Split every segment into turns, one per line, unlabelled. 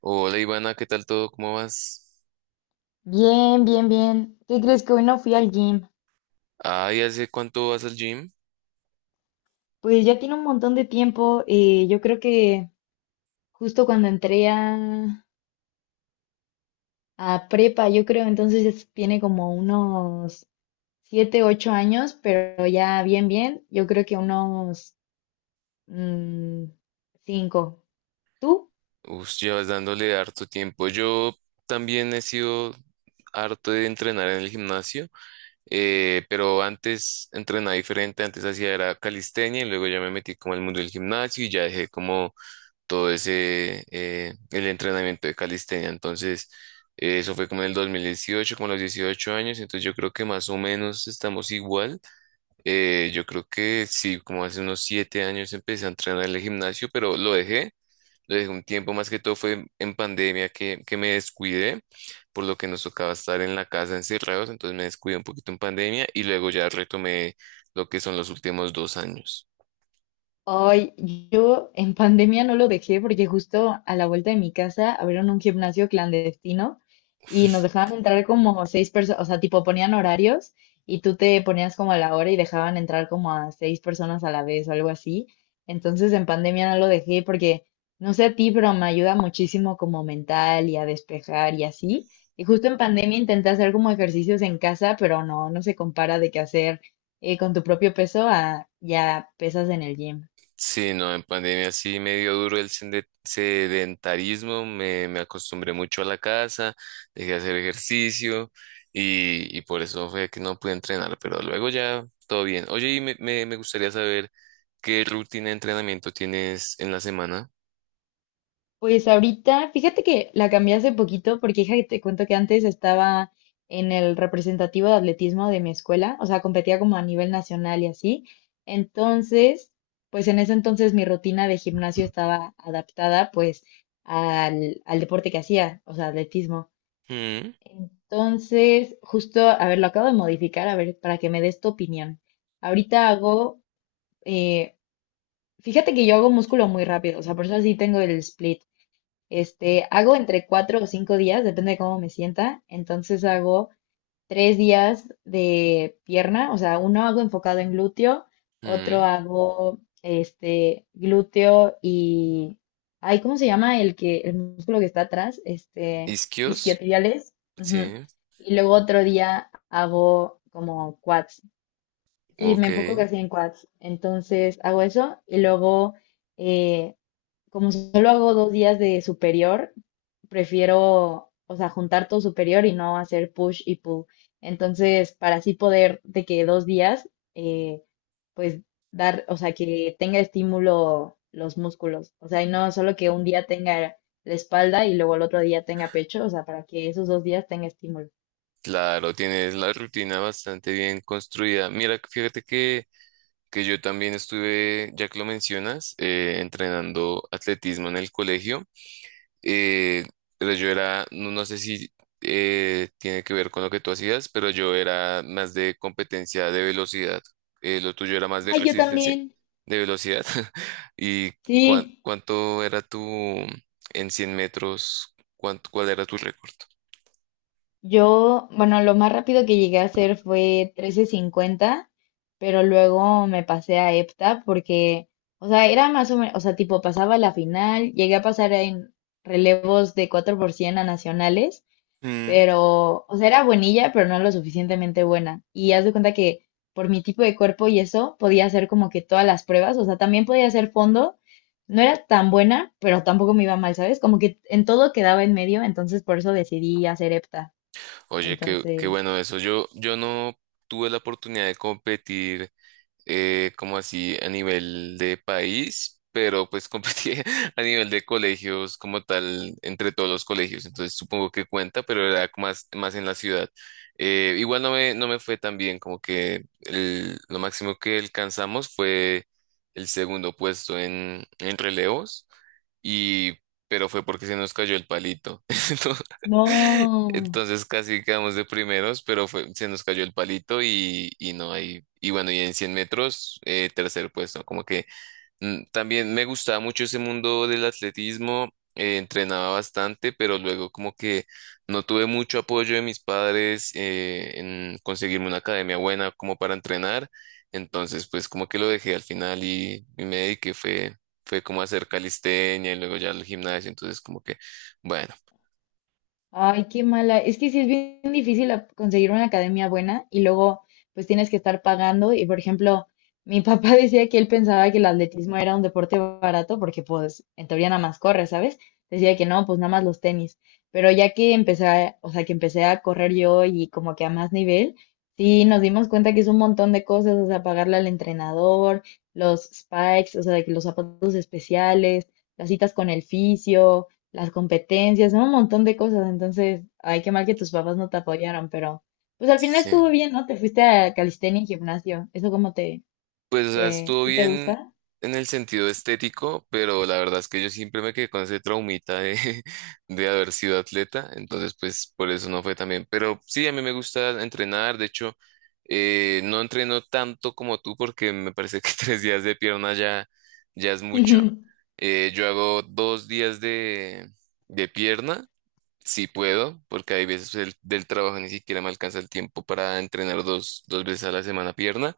Hola Ivana, ¿qué tal todo? ¿Cómo vas?
Bien, bien, bien. ¿Qué crees que hoy no fui al gym?
Ay, ¿hace cuánto vas al gym?
Pues ya tiene un montón de tiempo. Yo creo que justo cuando entré a prepa, yo creo tiene como unos 7, 8 años, pero ya bien, bien. Yo creo que unos mm, cinco. ¿Tú?
Uf, llevas dándole harto tiempo. Yo también he sido harto de entrenar en el gimnasio, pero antes entrenaba diferente, antes hacía era calistenia y luego ya me metí como al mundo del gimnasio y ya dejé como todo ese, el entrenamiento de calistenia. Entonces, eso fue como en el 2018, como a los 18 años, entonces yo creo que más o menos estamos igual. Yo creo que sí, como hace unos 7 años empecé a entrenar en el gimnasio, pero lo dejé un tiempo, más que todo fue en pandemia que me descuidé, por lo que nos tocaba estar en la casa encerrados, entonces me descuidé un poquito en pandemia y luego ya retomé lo que son los últimos 2 años.
Ay, yo en pandemia no lo dejé porque justo a la vuelta de mi casa abrieron un gimnasio clandestino y nos dejaban entrar como seis personas, o sea, tipo ponían horarios y tú te ponías como a la hora y dejaban entrar como a seis personas a la vez o algo así. Entonces en pandemia no lo dejé porque, no sé a ti, pero me ayuda muchísimo como mental y a despejar y así. Y justo en pandemia intenté hacer como ejercicios en casa, pero no, no se compara de qué hacer con tu propio peso a ya pesas en el gym.
Sí, no, en pandemia sí me dio duro el sedentarismo, me acostumbré mucho a la casa, dejé de hacer ejercicio y por eso fue que no pude entrenar, pero luego ya todo bien. Oye, y me gustaría saber qué rutina de entrenamiento tienes en la semana.
Pues ahorita, fíjate que la cambié hace poquito porque hija, te cuento que antes estaba en el representativo de atletismo de mi escuela, o sea, competía como a nivel nacional y así. Entonces, pues en ese entonces mi rutina de gimnasio estaba adaptada pues al deporte que hacía, o sea, atletismo.
Mm,
Entonces, justo, a ver, lo acabo de modificar, a ver, para que me des tu opinión. Ahorita eh, fíjate que yo hago músculo muy rápido, o sea, por eso sí tengo el split. Este, hago entre 4 o 5 días, depende de cómo me sienta. Entonces hago 3 días de pierna, o sea, uno hago enfocado en glúteo, otro
mm.
hago este glúteo y, ay, ¿cómo se llama el que, el músculo que está atrás? Este,
Isquios,
isquiotibiales. Ujú.
sí,
Y luego otro día hago como quads. Sí,
ok,
me enfoco casi en quads. Entonces hago eso y luego eh, como solo hago 2 días de superior, prefiero, o sea, juntar todo superior y no hacer push y pull. Entonces, para así poder de que dos días, eh, pues dar, o sea, que tenga estímulo los músculos. O sea, y no solo que un día tenga la espalda y luego el otro día tenga pecho, o sea, para que esos dos días tenga estímulo.
claro, tienes la rutina bastante bien construida. Mira, fíjate que yo también estuve, ya que lo mencionas, entrenando atletismo en el colegio. Eh, pero yo era, no, no sé si tiene que ver con lo que tú hacías, pero yo era más de competencia de velocidad. Lo tuyo era más de
Ay, yo
resistencia,
también.
de velocidad. ¿Y
Sí.
cuánto era tu, en 100 metros, cuál era tu récord?
Yo, bueno, lo más rápido que llegué a hacer fue trece cincuenta, pero luego me pasé a EPTA porque, o sea, era más o menos, o sea, tipo pasaba la final, llegué a pasar en relevos de 4x100 a nacionales,
Mm.
pero, o sea, era buenilla, pero no lo suficientemente buena. Y haz de cuenta que por mi tipo de cuerpo y eso, podía hacer como que todas las pruebas, o sea, también podía hacer fondo. No era tan buena, pero tampoco me iba mal, ¿sabes? Como que en todo quedaba en medio, entonces por eso decidí hacer EPTA.
Oye, qué
Entonces,
bueno eso. Yo no tuve la oportunidad de competir como así a nivel de país, pero pues competí a nivel de colegios como tal, entre todos los colegios, entonces supongo que cuenta, pero era como más, más en la ciudad. Igual no me fue tan bien, como que lo máximo que alcanzamos fue el segundo puesto en relevos, y, pero fue porque se nos cayó el palito. Entonces,
no.
entonces casi quedamos de primeros, pero fue, se nos cayó el palito y no hay. Y bueno, y en 100 metros, tercer puesto. Como que también me gustaba mucho ese mundo del atletismo, entrenaba bastante, pero luego como que no tuve mucho apoyo de mis padres en conseguirme una academia buena como para entrenar. Entonces, pues como que lo dejé al final y me dediqué, fue como a hacer calistenia y luego ya al gimnasio. Entonces, como que, bueno,
Ay, qué mala. Es que sí es bien difícil conseguir una academia buena y luego pues tienes que estar pagando. Y por ejemplo, mi papá decía que él pensaba que el atletismo era un deporte barato porque pues en teoría nada más corre, ¿sabes? Decía que no, pues nada más los tenis. Pero ya que empecé a, o sea, que empecé a correr yo y como que a más nivel, sí nos dimos cuenta que es un montón de cosas, o sea, pagarle al entrenador, los spikes, o sea, de que los zapatos especiales, las citas con el fisio, las competencias, ¿no? Un montón de cosas. Entonces, ay, qué mal que tus papás no te apoyaron, pero pues al final estuvo
sí.
bien, ¿no? Te fuiste a calistenia y gimnasio. ¿Eso cómo
Pues, o sea, estuvo
sí te
bien
gusta?
en el sentido estético, pero la verdad es que yo siempre me quedé con ese traumita de, de haber sido atleta, entonces pues por eso no fue tan bien. Pero sí, a mí me gusta entrenar, de hecho, no entreno tanto como tú porque me parece que 3 días de pierna ya es mucho. Yo hago 2 días de pierna, si puedo, porque hay veces pues, del trabajo ni siquiera me alcanza el tiempo para entrenar dos veces a la semana pierna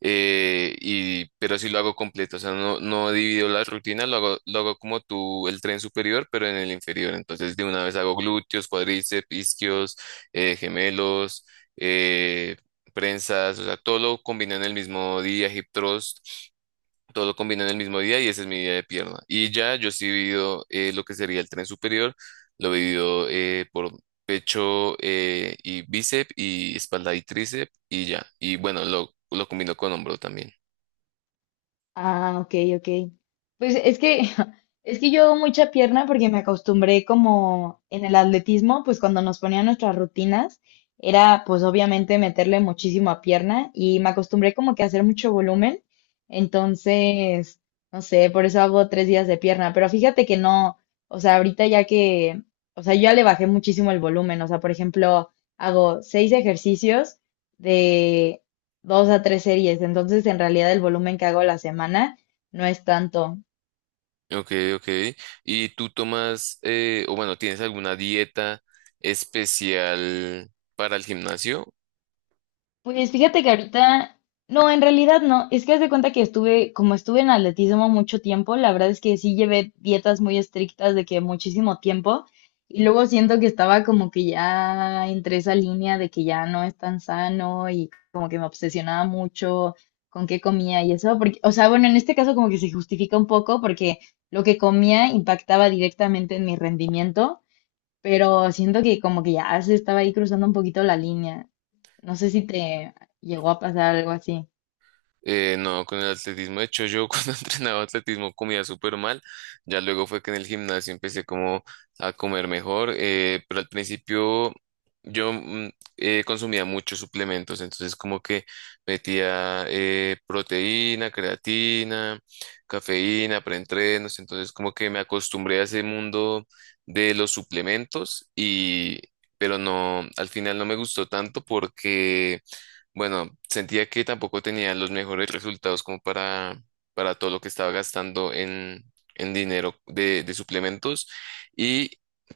pero sí lo hago completo, o sea, no divido la rutina, lo hago como tú, el tren superior, pero en el inferior. Entonces, de una vez hago glúteos, cuádriceps, isquios, gemelos, eh, prensas, o sea, todo lo combino en el mismo día, hip thrust. Todo combina en el mismo día y ese es mi día de pierna. Y ya yo sí divido lo que sería el tren superior, lo divido por pecho y bíceps y espalda y tríceps y ya. Y bueno, lo combino con hombro también.
Ah, ok, ok. Pues es que, es que yo hago mucha pierna porque me acostumbré como en el atletismo, pues cuando nos ponían nuestras rutinas, era pues obviamente meterle muchísimo a pierna y me acostumbré como que a hacer mucho volumen. Entonces, no sé, por eso hago 3 días de pierna. Pero fíjate que no, o sea, ahorita ya que, o sea, yo ya le bajé muchísimo el volumen. O sea, por ejemplo, hago seis ejercicios 2 a 3 series. Entonces, en realidad, el volumen que hago a la semana no es tanto.
Ok, ok. ¿Y tú tomas, o bueno, tienes alguna dieta especial para el gimnasio?
Pues fíjate que ahorita, no, en realidad no. Es que haz de cuenta que como estuve en atletismo mucho tiempo, la verdad es que sí llevé dietas muy estrictas de que muchísimo tiempo. Y luego siento que estaba como que ya entre esa línea de que ya no es tan sano y como que me obsesionaba mucho con qué comía y eso. Porque, o sea, bueno, en este caso como que se justifica un poco porque lo que comía impactaba directamente en mi rendimiento, pero siento que como que ya se estaba ahí cruzando un poquito la línea. No sé si te llegó a pasar algo así.
No, con el atletismo, de hecho yo cuando entrenaba atletismo comía súper mal, ya luego fue que en el gimnasio empecé como a comer mejor, pero al principio yo consumía muchos suplementos, entonces como que metía proteína, creatina, cafeína, preentrenos, entonces como que me acostumbré a ese mundo de los suplementos y. Pero no, al final no me gustó tanto porque bueno, sentía que tampoco tenía los mejores resultados como para todo lo que estaba gastando en dinero de suplementos y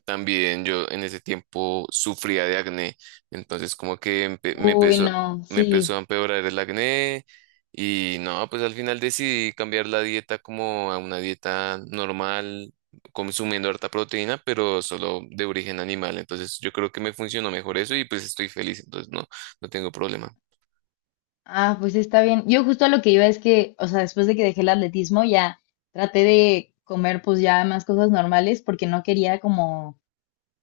también yo en ese tiempo sufría de acné, entonces como que me
Uy,
empezó,
no,
me empezó a
sí.
empeorar el acné y no, pues al final decidí cambiar la dieta como a una dieta normal, consumiendo harta proteína, pero solo de origen animal, entonces yo creo que me funcionó mejor eso y pues estoy feliz, entonces no, no tengo problema.
Ah, pues está bien. Yo justo a lo que iba es que, o sea, después de que dejé el atletismo, ya traté de comer pues ya más cosas normales porque no quería como,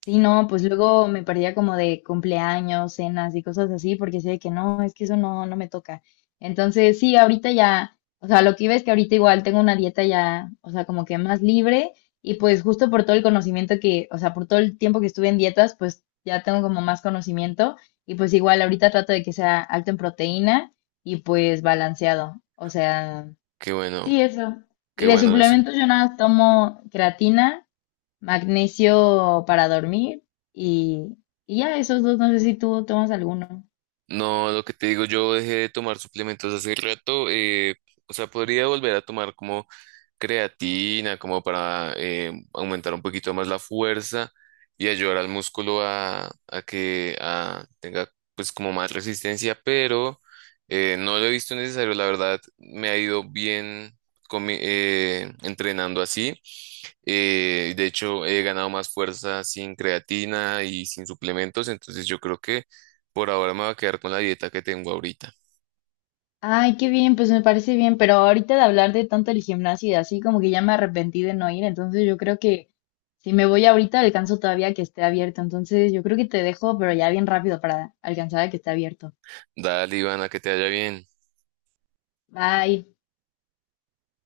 sí, no, pues luego me perdía como de cumpleaños, cenas y cosas así, porque sé que no, es que eso no, no me toca. Entonces, sí, ahorita ya, o sea, lo que iba es que ahorita igual tengo una dieta ya, o sea, como que más libre y pues justo por todo el conocimiento que, o sea, por todo el tiempo que estuve en dietas, pues ya tengo como más conocimiento y pues igual ahorita trato de que sea alto en proteína y pues balanceado. O sea,
Qué bueno,
sí, eso. Y
qué
de
bueno eso.
suplementos yo nada más tomo creatina, magnesio para dormir y, y ya esos dos, no sé si tú tomas alguno.
No, lo que te digo, yo dejé de tomar suplementos hace rato, o sea, podría volver a tomar como creatina como para aumentar un poquito más la fuerza y ayudar al músculo a que tenga pues como más resistencia, pero no lo he visto necesario, la verdad me ha ido bien con entrenando así. De hecho, he ganado más fuerza sin creatina y sin suplementos, entonces yo creo que por ahora me voy a quedar con la dieta que tengo ahorita.
Ay, qué bien, pues me parece bien, pero ahorita de hablar de tanto el gimnasio y así como que ya me arrepentí de no ir, entonces yo creo que si me voy ahorita alcanzo todavía que esté abierto, entonces yo creo que te dejo, pero ya bien rápido para alcanzar a que esté abierto.
Dale, Ivana, que te vaya bien.
Bye.